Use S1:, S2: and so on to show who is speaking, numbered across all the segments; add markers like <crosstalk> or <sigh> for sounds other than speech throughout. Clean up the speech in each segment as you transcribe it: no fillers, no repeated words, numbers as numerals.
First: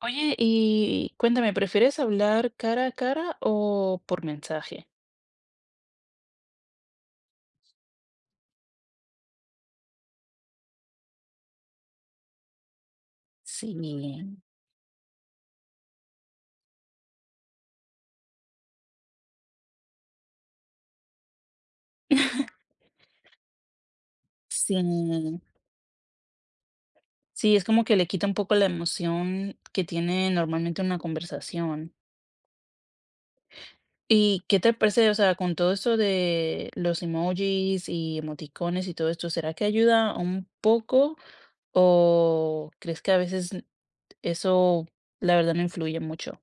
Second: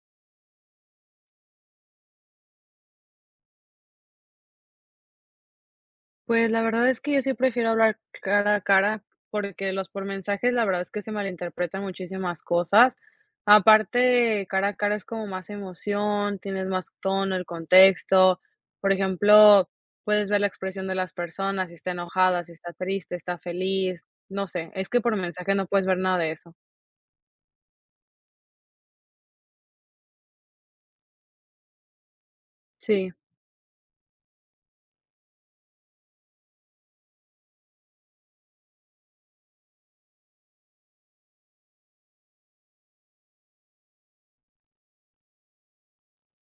S1: Oye, y cuéntame, ¿prefieres hablar cara a cara o por mensaje?
S2: Pues, la verdad es que yo sí prefiero hablar cara a cara, porque los por mensajes, la verdad es que se malinterpretan muchísimas cosas.
S1: Sí,
S2: Aparte, cara a cara es como más emoción, tienes más tono, el contexto. Por ejemplo, puedes ver la expresión de las personas, si está enojada, si está triste, está feliz, no sé,
S1: sí.
S2: es que por mensaje no puedes ver nada de eso.
S1: Sí, es como que le quita un poco la emoción que tiene normalmente una conversación.
S2: Sí,
S1: ¿Y qué te parece? O sea, con todo esto de los emojis y emoticones y todo esto, ¿será que ayuda un poco o crees que a veces eso, la verdad, no influye mucho?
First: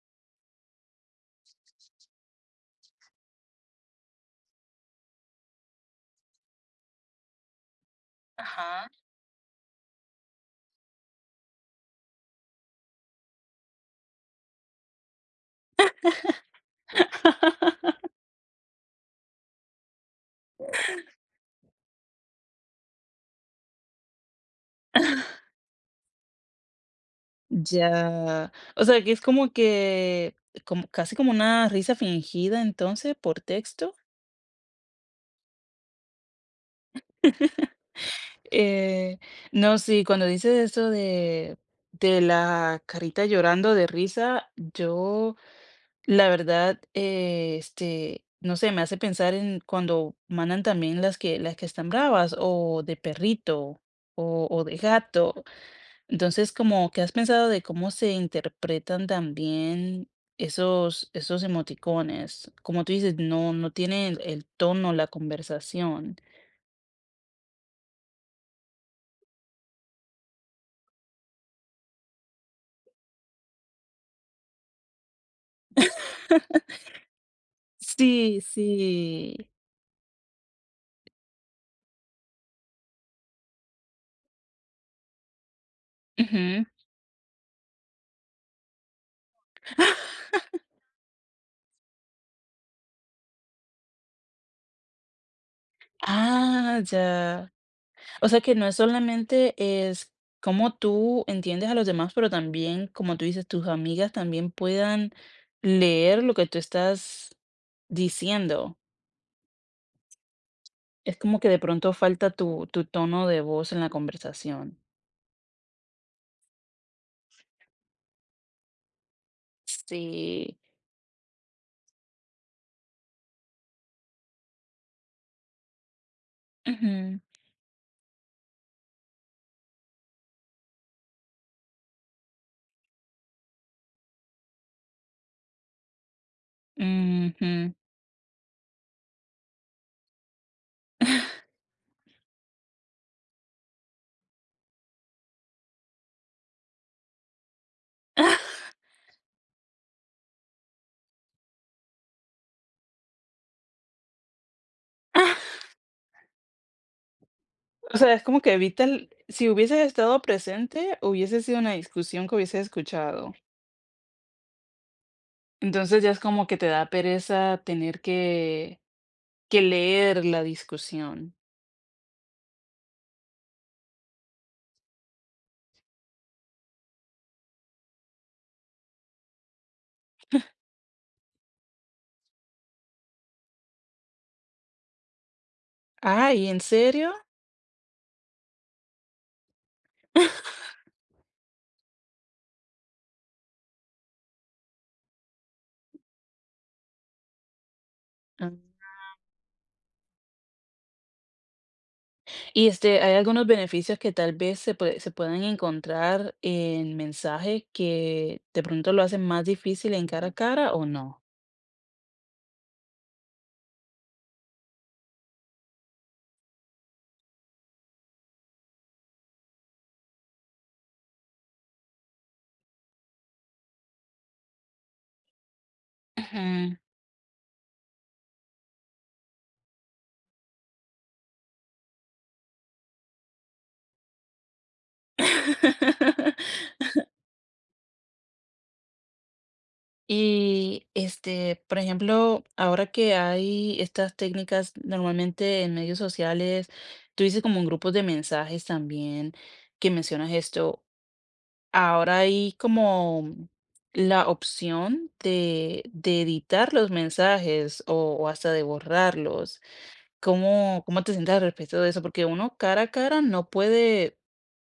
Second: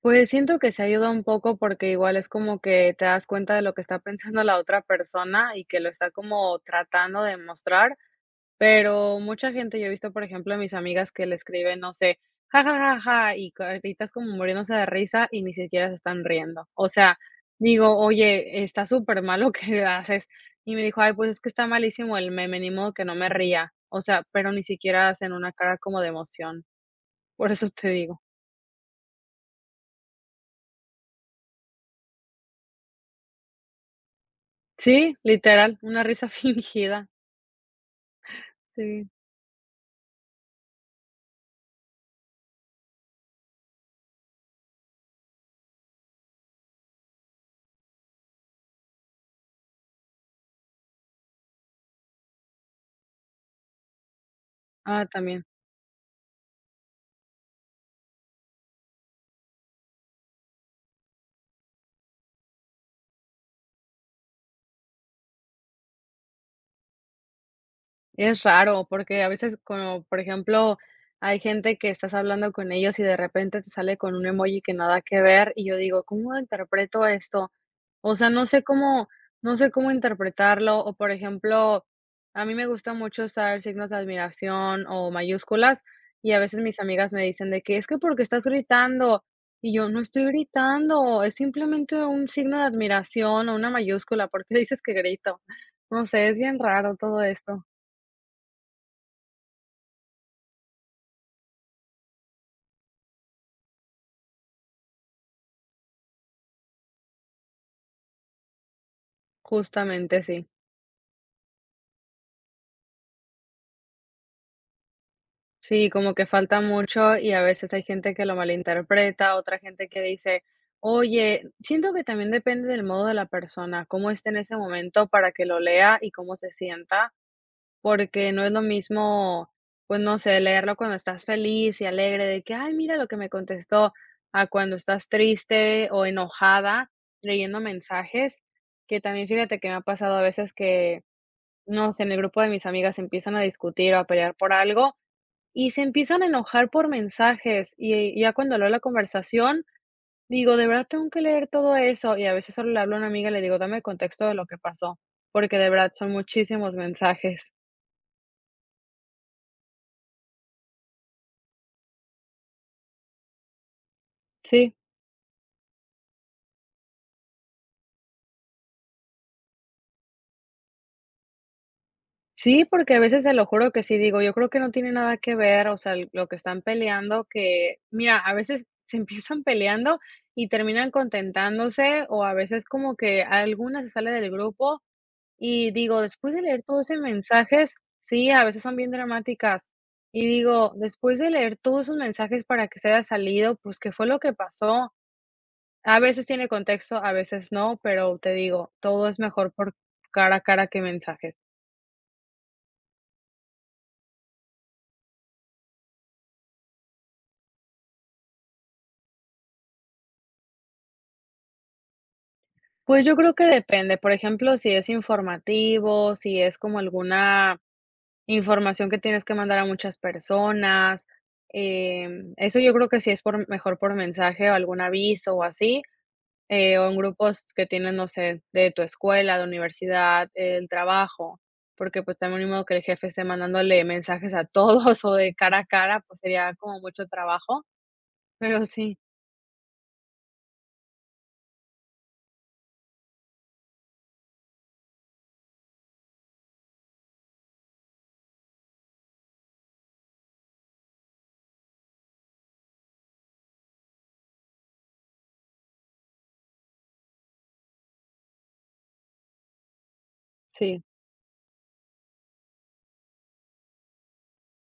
S2: pues siento que se ayuda un poco porque igual es como que te das cuenta de lo que está <laughs> pensando la otra persona y que lo está como tratando de mostrar.
S1: Ajá.
S2: Pero mucha gente, yo he visto, por ejemplo, a mis amigas que le escriben, no sé, ja, ja, ja, ja, y caritas como muriéndose de risa y ni siquiera se están riendo. O sea, digo, oye, está súper mal lo que <laughs> haces. Y me dijo, ay, pues es que está malísimo el meme, ni modo que no me ría. O sea, pero ni siquiera hacen una cara como de emoción. Por eso te digo.
S1: Ya. O sea, que es como que, como, casi como una risa fingida entonces por texto.
S2: Sí, literal, una risa <laughs> fingida. Sí.
S1: Eh, no, sí, cuando dices eso de la carita llorando de risa, yo, la verdad, este, no sé, me hace pensar en cuando mandan también las que están bravas o de perrito o de
S2: Ah,
S1: gato.
S2: también.
S1: Entonces, como que has pensado de cómo se interpretan también esos emoticones. Como tú dices, no tiene el tono, la conversación.
S2: Es raro, porque a veces, como por ejemplo, hay gente que estás hablando con ellos y de repente te sale con un emoji que nada que ver, y yo digo: "¿Cómo interpreto esto?". O sea,
S1: Sí,
S2: no sé cómo
S1: sí.
S2: no sé cómo interpretarlo, o por ejemplo, a mí me gusta mucho usar signos de admiración o mayúsculas, y a veces
S1: Ujú.
S2: mis amigas me dicen de que: "Es que porque estás gritando", y yo: "No estoy gritando, es simplemente un signo de admiración o una mayúscula, ¿por qué dices que grito?". No sé, es bien
S1: Ah,
S2: raro todo
S1: ya.
S2: esto.
S1: O sea que no es solamente es cómo tú entiendes a los demás, pero también, como tú dices, tus amigas también puedan leer lo que tú estás diciendo.
S2: Justamente sí.
S1: Es como que de pronto falta tu tono de voz en la conversación.
S2: Sí, como que falta mucho y a veces hay gente que lo malinterpreta, otra gente que dice,
S1: Sí.
S2: oye, siento que también depende del modo de la persona, cómo esté en ese momento para que lo lea y cómo se sienta,
S1: Ujú,
S2: porque no es lo mismo, pues no sé, leerlo cuando estás feliz y alegre de que, ay, mira lo que me contestó, a cuando estás triste o enojada leyendo
S1: ujú.
S2: mensajes, que también fíjate que me ha pasado a veces que, no sé, en el grupo de mis amigas empiezan a discutir o a pelear por algo. Y se empiezan a enojar por mensajes, y ya cuando leo la conversación, digo: "De verdad tengo que leer todo eso", y a veces solo le hablo a una amiga y le digo: "Dame el contexto de lo que pasó", porque
S1: <laughs>
S2: de verdad son muchísimos mensajes.
S1: O sea, es como que evita el si hubieses estado presente, hubiese sido una discusión que hubieses escuchado.
S2: Sí,
S1: Entonces, ya es como que te da pereza tener que leer la discusión.
S2: sí, porque a veces te lo juro que sí digo: "Yo creo que no tiene nada que ver", o sea, lo que están peleando que mira, a veces <laughs> se empiezan peleando y terminan contentándose, o a veces como que alguna se sale del grupo. Y digo, después de
S1: Ay, ¿en
S2: leer todos esos
S1: serio?
S2: mensajes, sí, a veces son bien dramáticas. Y digo, después de leer todos esos mensajes para que se haya salido, pues, ¿qué fue lo que pasó? A veces tiene contexto, a veces no, pero te
S1: Ah.
S2: digo, todo es mejor por cara a cara que mensajes.
S1: Y, este, ¿hay algunos beneficios que tal vez se puedan encontrar en mensajes que de pronto lo hacen más difícil en cara a cara o no?
S2: Pues, yo creo que depende, por ejemplo, si es informativo, si es como alguna información que tienes que mandar a muchas personas, eso yo creo que sí es por mejor por mensaje o algún aviso o así.
S1: Ujú.
S2: O en grupos que tienen, no sé, de tu escuela, de universidad, el trabajo, porque, pues, también ni modo que el jefe esté mandándole mensajes a todos <laughs> o de cara a cara, pues,
S1: <laughs>
S2: sería como mucho trabajo, pero sí,
S1: Y este, por ejemplo, ahora que hay estas técnicas normalmente en medios sociales, tú dices como en grupos de mensajes también que mencionas esto, ahora hay como la opción de editar los mensajes o hasta de borrarlos.
S2: sí,
S1: ¿Cómo te sientes al respecto de eso? Porque uno cara a cara no puede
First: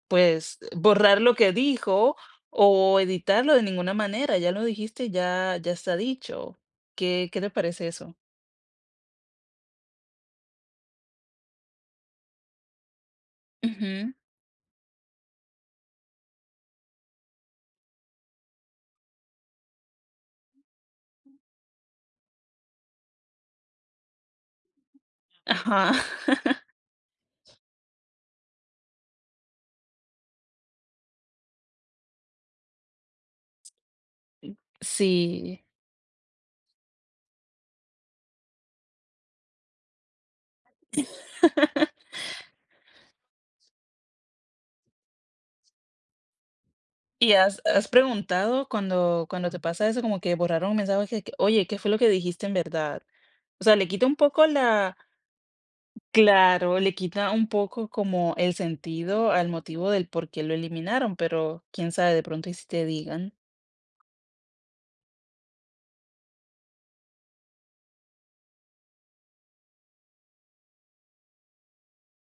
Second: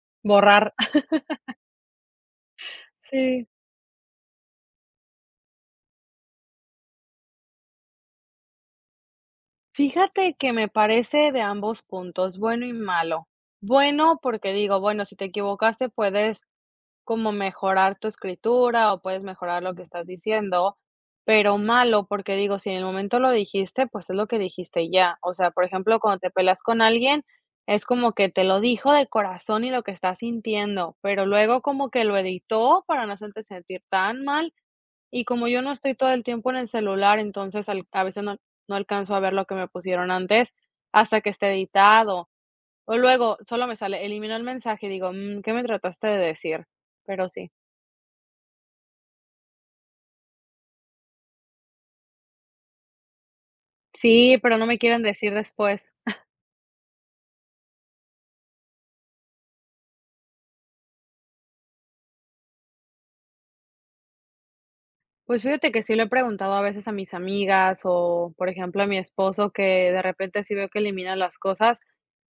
S1: pues,
S2: borrar. <laughs>
S1: borrar lo que dijo o
S2: Sí.
S1: editarlo de ninguna manera, ya lo dijiste, ya está dicho. ¿Qué te parece eso?
S2: Fíjate que me parece de ambos puntos bueno y malo.
S1: Ujú,
S2: Bueno, porque digo bueno, si te equivocaste puedes como mejorar tu escritura o puedes mejorar lo que estás diciendo, pero malo, porque digo, si en el momento lo dijiste, pues es lo que dijiste y ya. O sea, por
S1: ajá.
S2: ejemplo, cuando te peleas
S1: <laughs>
S2: con alguien, es como que te lo dijo de corazón y lo que está sintiendo, pero luego como que lo editó para no hacerte sentir tan mal. Y como yo
S1: Sí.
S2: no estoy todo el tiempo en el celular, entonces a veces no, no alcanzo a ver lo que me pusieron antes hasta que esté editado. O luego solo me sale, elimino el mensaje y digo, "Mm, ¿qué me trataste de decir? Pero
S1: ¿Y
S2: sí.
S1: has preguntado cuando te pasa eso, como que borraron un mensaje que: "Oye, ¿qué fue lo que dijiste en verdad?". O sea, le quita un
S2: Sí,
S1: poco
S2: pero no me
S1: la
S2: quieren decir después.
S1: claro, le quita un poco como el sentido al motivo del por qué lo eliminaron, pero quién sabe, de pronto y si te digan.
S2: Pues fíjate que sí lo he preguntado a veces a mis amigas o, por ejemplo, a mi esposo, que de repente sí veo que elimina las cosas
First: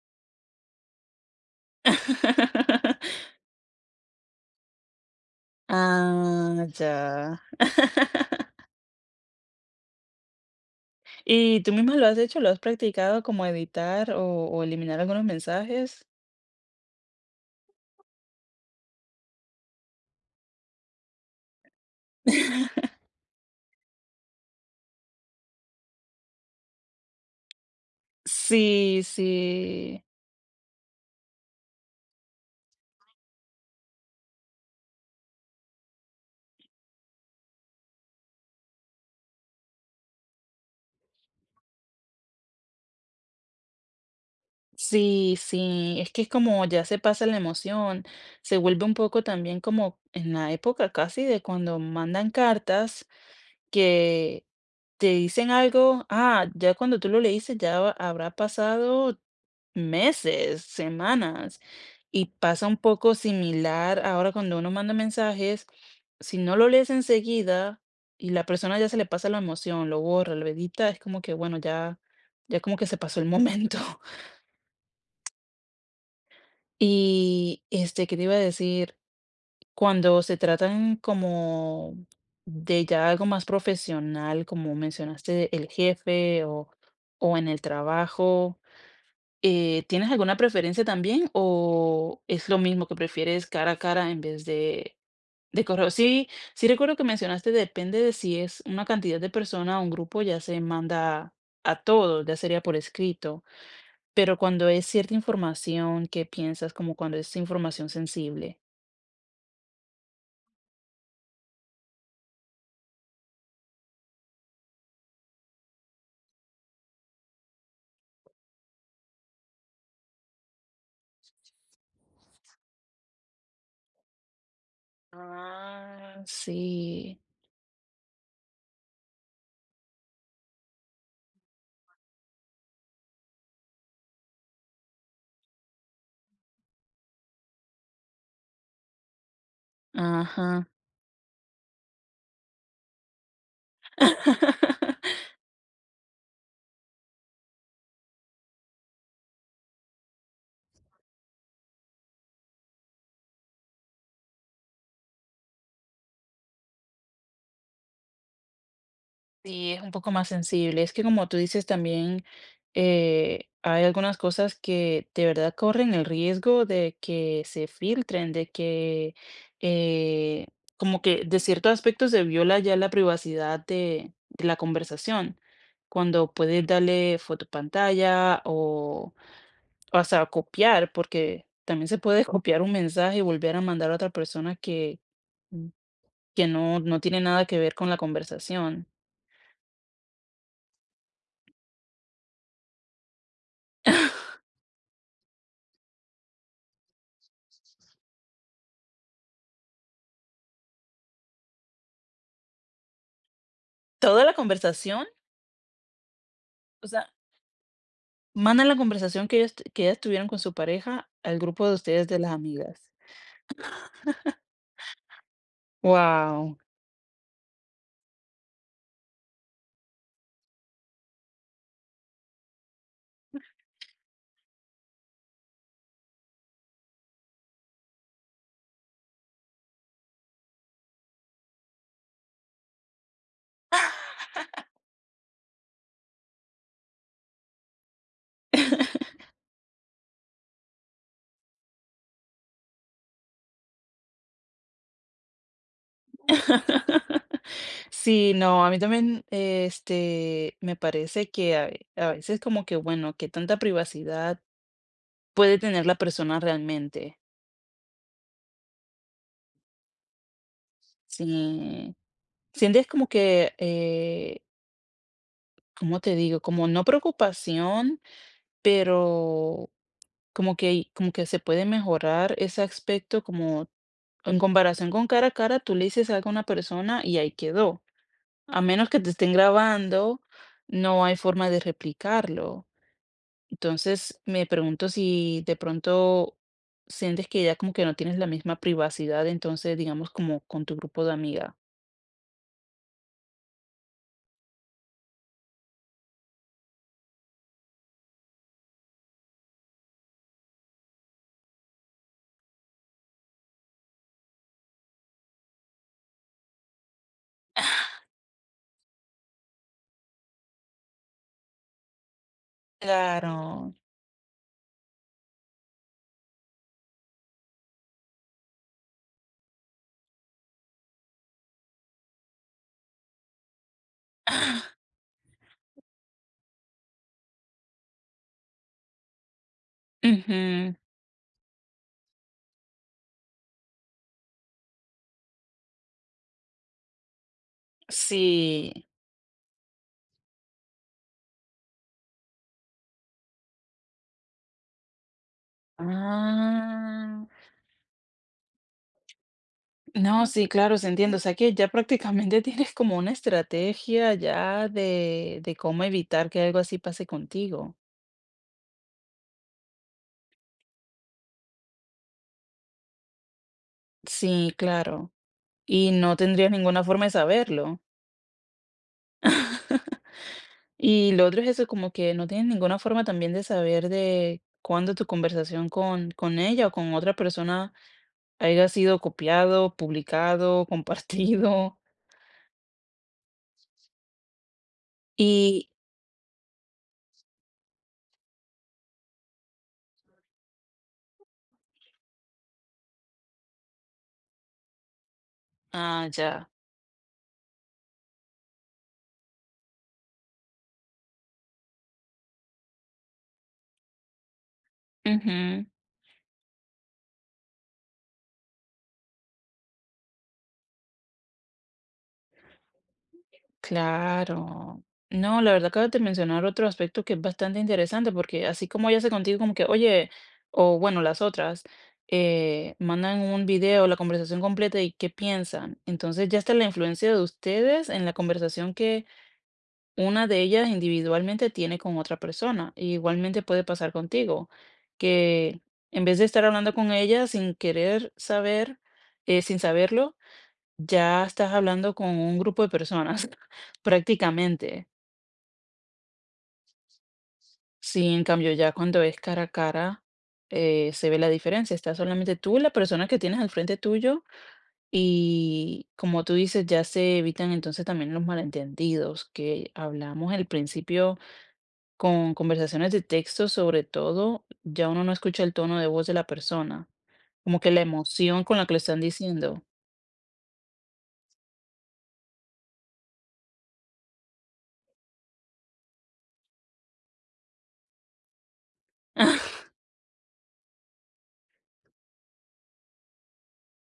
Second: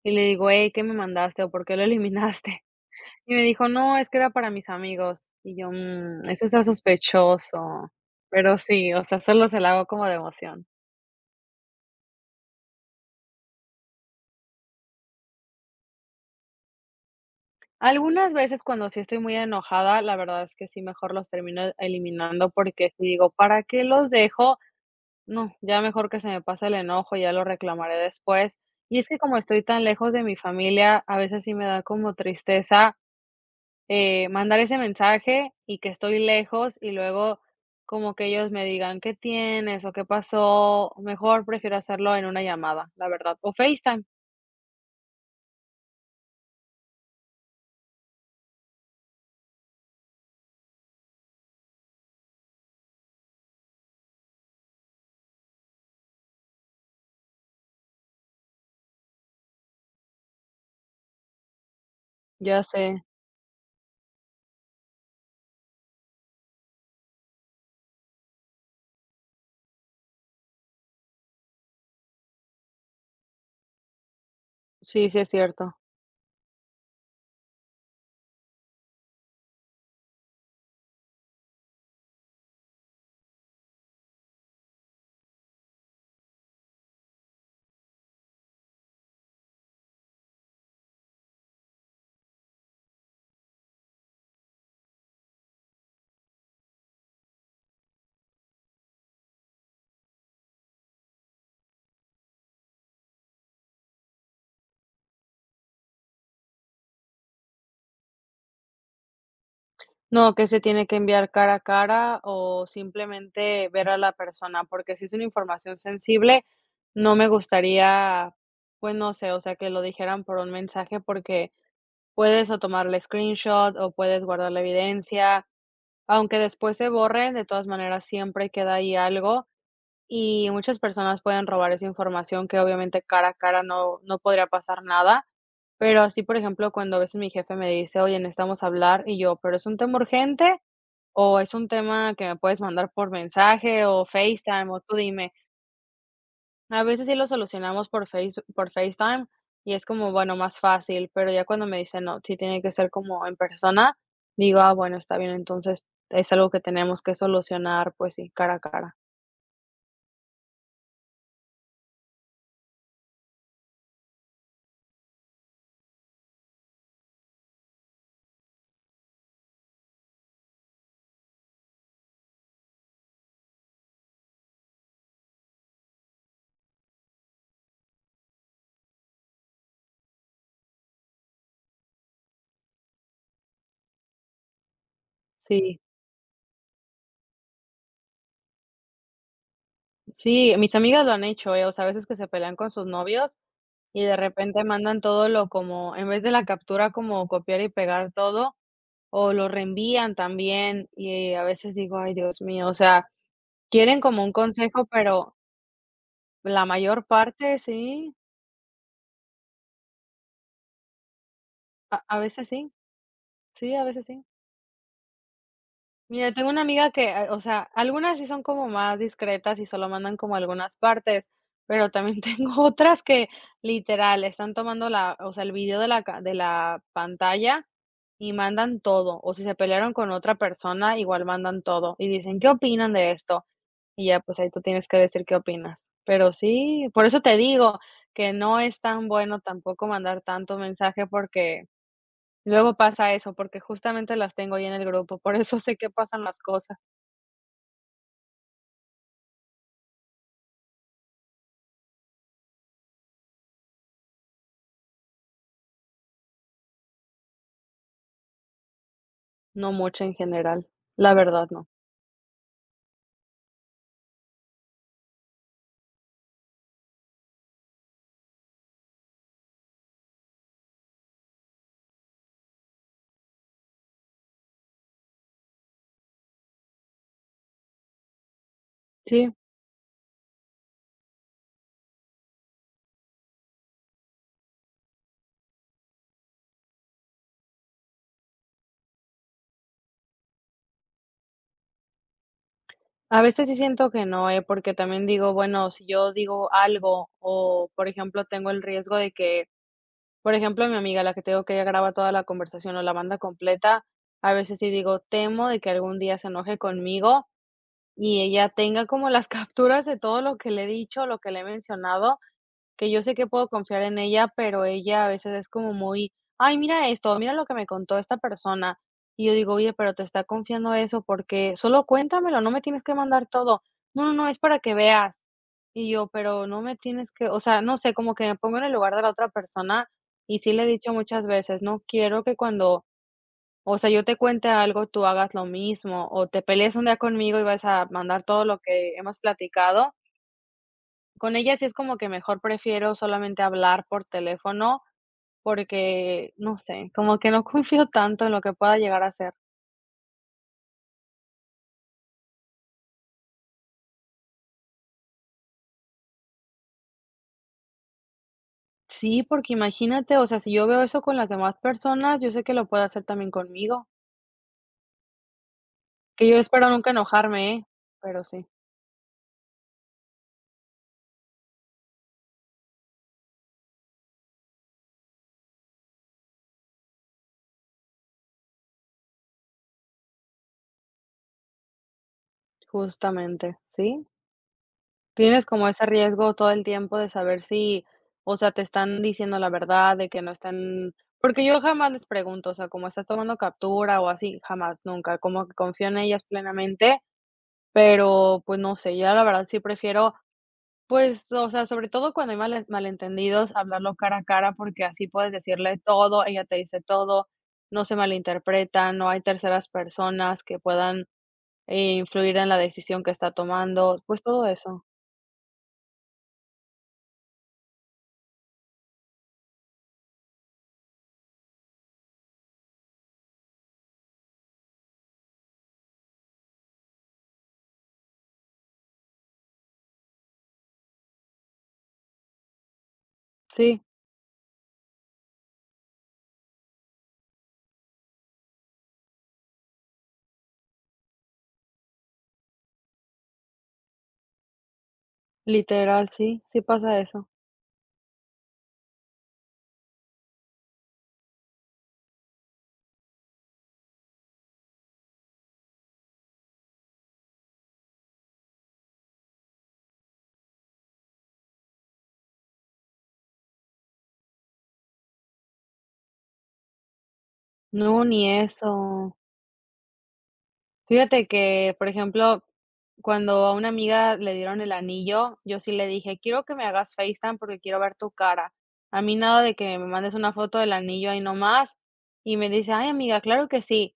S2: y le digo, hey, ¿qué me mandaste o por qué lo eliminaste? <laughs>
S1: <laughs>
S2: Y me dijo, no, es que era para mis amigos. Y yo, "Mm, eso está
S1: Ah, ya.
S2: sospechoso. Pero sí, o sea, solo se la hago como de emoción.
S1: ¿Y tú misma lo has hecho? ¿Lo has practicado como editar o eliminar algunos mensajes?
S2: Algunas veces cuando sí estoy muy enojada, la verdad es que sí, mejor los termino eliminando porque sí digo, ¿para qué los dejo? No, ya mejor que se me pase el enojo, ya lo reclamaré después. Y
S1: Sí,
S2: es que como estoy tan
S1: sí,
S2: lejos de mi familia, a veces sí me da como tristeza, mandar ese mensaje y que estoy lejos y luego como que ellos me digan: "¿Qué tienes?, o, ¿qué pasó?". Mejor prefiero hacerlo en una llamada, la verdad, o FaceTime.
S1: sí, sí. Es que es como ya se pasa la emoción, se vuelve un poco también como en la época casi de cuando mandan cartas que te dicen algo, ah, ya cuando tú lo leíste ya habrá pasado meses, semanas. Y
S2: Ya
S1: pasa un
S2: sé.
S1: poco similar ahora cuando uno manda mensajes, si no lo lees enseguida y la persona ya se le pasa la emoción, lo borra, lo edita, es como que, bueno, ya, ya como que se pasó el momento. <laughs>
S2: Sí, sí es cierto.
S1: Y este, ¿qué te iba a decir? Cuando se tratan como de ya algo más profesional, como mencionaste, el jefe o en el trabajo. ¿Tienes alguna preferencia también o es lo mismo que prefieres cara a cara en vez de correo? Sí, sí recuerdo que mencionaste, depende de si es una cantidad de persona o un grupo, ya se manda a todos, ya sería por escrito, pero cuando es cierta información, ¿qué piensas? Como cuando es información sensible.
S2: No, que se tiene que enviar cara a cara o simplemente ver a la persona, porque si es una información sensible, no me gustaría, pues no sé, o sea, que lo dijeran por un mensaje, porque puedes o tomarle screenshot o puedes guardar la evidencia,
S1: Ah,
S2: aunque después se
S1: sí,
S2: borre, de todas maneras siempre queda ahí algo y muchas personas pueden robar esa información que obviamente cara a cara no, no podría pasar nada. Pero así, por ejemplo, cuando a veces mi jefe me dice, oye, necesitamos hablar, y yo, pero es un tema urgente
S1: ajá.
S2: o es un tema que me puedes mandar por mensaje o FaceTime, o tú
S1: <laughs>
S2: dime. A veces sí lo solucionamos por FaceTime y es como, bueno, más fácil, pero ya cuando me dicen: "No, sí tiene que ser como en persona", digo: "Ah, bueno, está bien, entonces es algo que tenemos que solucionar, pues sí, cara a cara".
S1: Sí, es un poco más sensible. Es que como tú dices también, hay algunas cosas que de verdad corren el riesgo de que se filtren, de que eh, como que de ciertos aspectos se viola ya la privacidad de la conversación, cuando puedes darle fotopantalla o hasta copiar, porque también se puede <laughs> copiar un mensaje y volver a mandar a otra persona
S2: Sí,
S1: que no tiene nada que ver con la conversación.
S2: sí, mis amigas lo han hecho, o sea, a veces que se pelean con sus novios y de repente mandan todo lo como en vez de la captura como copiar y pegar todo. O lo reenvían también, y a veces digo: "Ay, Dios mío", o sea, quieren como
S1: Toda la
S2: un consejo,
S1: conversación.
S2: pero la
S1: O
S2: mayor
S1: sea,
S2: parte sí,
S1: manda la conversación que ellos t que ellas tuvieron con su pareja al grupo de
S2: a
S1: ustedes de
S2: a
S1: las
S2: veces sí,
S1: amigas.
S2: sí, a veces sí. Mira, tengo
S1: Wow.
S2: una amiga que, o sea, algunas sí son como más discretas y solo mandan como algunas partes, pero también <laughs> tengo otras que literal están tomando la o sea, el video de la pantalla y mandan todo, o si se pelearon con otra persona, igual mandan todo y dicen: "¿Qué opinan de esto?". Y ya, pues, ahí tú tienes que decir qué opinas. Pero sí, por eso te digo que no es tan bueno tampoco mandar tanto mensaje, porque luego pasa eso, porque justamente las tengo ahí en el grupo, por eso sé qué pasan las cosas,
S1: <laughs> Sí, no, a mí también, este, me parece que a veces como que, bueno, que tanta privacidad puede tener la persona realmente.
S2: no mucho en general, la verdad no.
S1: Sí, sientes como que, ¿cómo te digo? Como no preocupación, pero como que se puede mejorar ese aspecto como en comparación con cara a cara, tú le dices algo a una persona y ahí quedó. A menos que te
S2: Sí,
S1: estén grabando, no hay forma de replicarlo. Entonces, me pregunto si de pronto sientes que ya como que no tienes la misma privacidad, entonces, digamos, como con tu grupo de amiga.
S2: a veces sí siento que no, porque también digo, bueno, si yo digo algo o, por ejemplo, tengo el riesgo de que, por ejemplo, mi amiga, la que tengo que ella graba toda la conversación o la banda completa, a veces sí digo, temo de que algún día se enoje conmigo. Y ella tenga como las <laughs> capturas de todo lo que le he dicho, lo que le he mencionado, que yo sé que puedo
S1: Claro.
S2: confiar en ella, pero ella a veces es como muy, ay, mira esto, mira lo que me contó esta persona. Y yo digo, oye, pero te está confiando eso porque solo cuéntamelo, no me tienes que mandar todo. No, no, no, es para que veas. Y yo, pero no me tienes que, o sea, no sé, como que me pongo en el lugar de la otra persona y sí le he
S1: Ujú.
S2: dicho muchas veces, no quiero que cuando o sea, yo te cuente algo, tú hagas lo mismo, o te pelees un día conmigo y vas a mandar todo lo
S1: Sí.
S2: que hemos platicado. Con ella sí es como que mejor prefiero solamente hablar por teléfono, porque, no sé, como
S1: Ah,
S2: que no <laughs> confío tanto en lo que pueda llegar a ser.
S1: no, sí, claro, se entiende. O sea que ya prácticamente <laughs> tienes como una estrategia ya de cómo evitar que algo así pase contigo.
S2: Sí, porque imagínate, o sea, si yo veo eso con las demás personas, yo sé que lo puede hacer también conmigo,
S1: Sí, claro. Y no
S2: que yo
S1: tendrías
S2: espero
S1: ninguna
S2: nunca
S1: forma de
S2: enojarme, ¿eh?
S1: saberlo.
S2: Pero sí,
S1: Y lo otro es eso, como que no tienes ninguna forma también de saber de cuándo tu conversación con ella o con otra persona haya sido copiado, publicado, <laughs> compartido.
S2: justamente, ¿sí? Tienes
S1: Y,
S2: como ese riesgo todo el tiempo de saber si, o sea, te están diciendo la verdad, de que no están, porque yo jamás les pregunto, o sea, como estás tomando captura o así, jamás, nunca, como que confío en
S1: ah,
S2: ellas plenamente, pero, pues, no sé, ya la verdad sí prefiero, pues, o sea, sobre todo cuando hay malentendidos, hablarlo cara a cara, porque así puedes
S1: ya.
S2: decirle todo, ella te dice todo, no se malinterpreta, no hay terceras personas que puedan, influir en la decisión que está tomando, pues todo
S1: Claro.
S2: eso.
S1: No, la verdad acabas de mencionar otro aspecto que es bastante interesante, porque así como ella hace contigo como que, oye, o bueno, las otras, mandan un video, la conversación completa y qué piensan. Entonces ya está la influencia de ustedes en la conversación que una de ellas individualmente tiene con otra persona. Y igualmente puede
S2: Sí.
S1: pasar contigo, que en vez de estar hablando con ella sin querer saber, sin saberlo, ya estás hablando con un grupo de personas, <laughs> prácticamente.
S2: Literal, sí, sí pasa eso.
S1: Sí, en cambio, ya cuando es cara a cara, se ve la diferencia. Está solamente tú, la persona que tienes al frente tuyo, y como tú dices, ya se evitan entonces también los malentendidos que hablamos al principio con conversaciones de texto, sobre todo, ya uno no escucha el tono de voz de la persona, como que la
S2: No, ni
S1: emoción con la que lo están
S2: eso.
S1: diciendo.
S2: Fíjate que, por ejemplo, cuando a una amiga le dieron el anillo, yo sí le dije: "Quiero que me hagas FaceTime porque quiero ver tu cara. A mí nada de que me mandes una foto del anillo ahí nomás". Y me dice: "Ay, amiga, claro que sí".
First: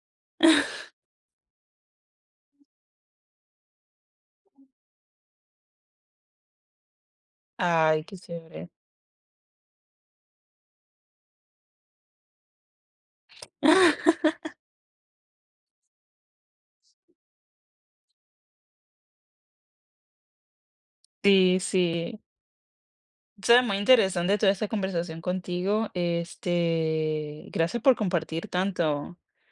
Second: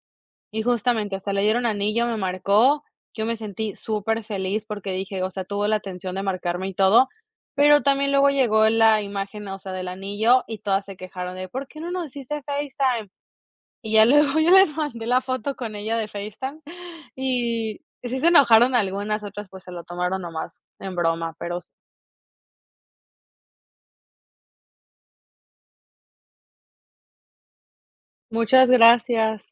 S2: Y justamente, o sea, le dieron anillo, me marcó, yo me sentí súper feliz porque dije, o sea, tuvo la atención de marcarme y todo, pero
S1: Ay,
S2: también
S1: qué
S2: luego
S1: chévere.
S2: llegó la imagen, o sea, del anillo y todas se quejaron de: "¿Por qué no nos hiciste FaceTime?". Y ya luego <laughs> yo les mandé la foto con ella de FaceTime y sí se enojaron algunas, otras, pues, se lo tomaron nomás en broma, pero
S1: Sí,
S2: s
S1: sí. Será muy interesante toda esta conversación contigo. Este, gracias por compartir
S2: muchas
S1: tanto.
S2: gracias.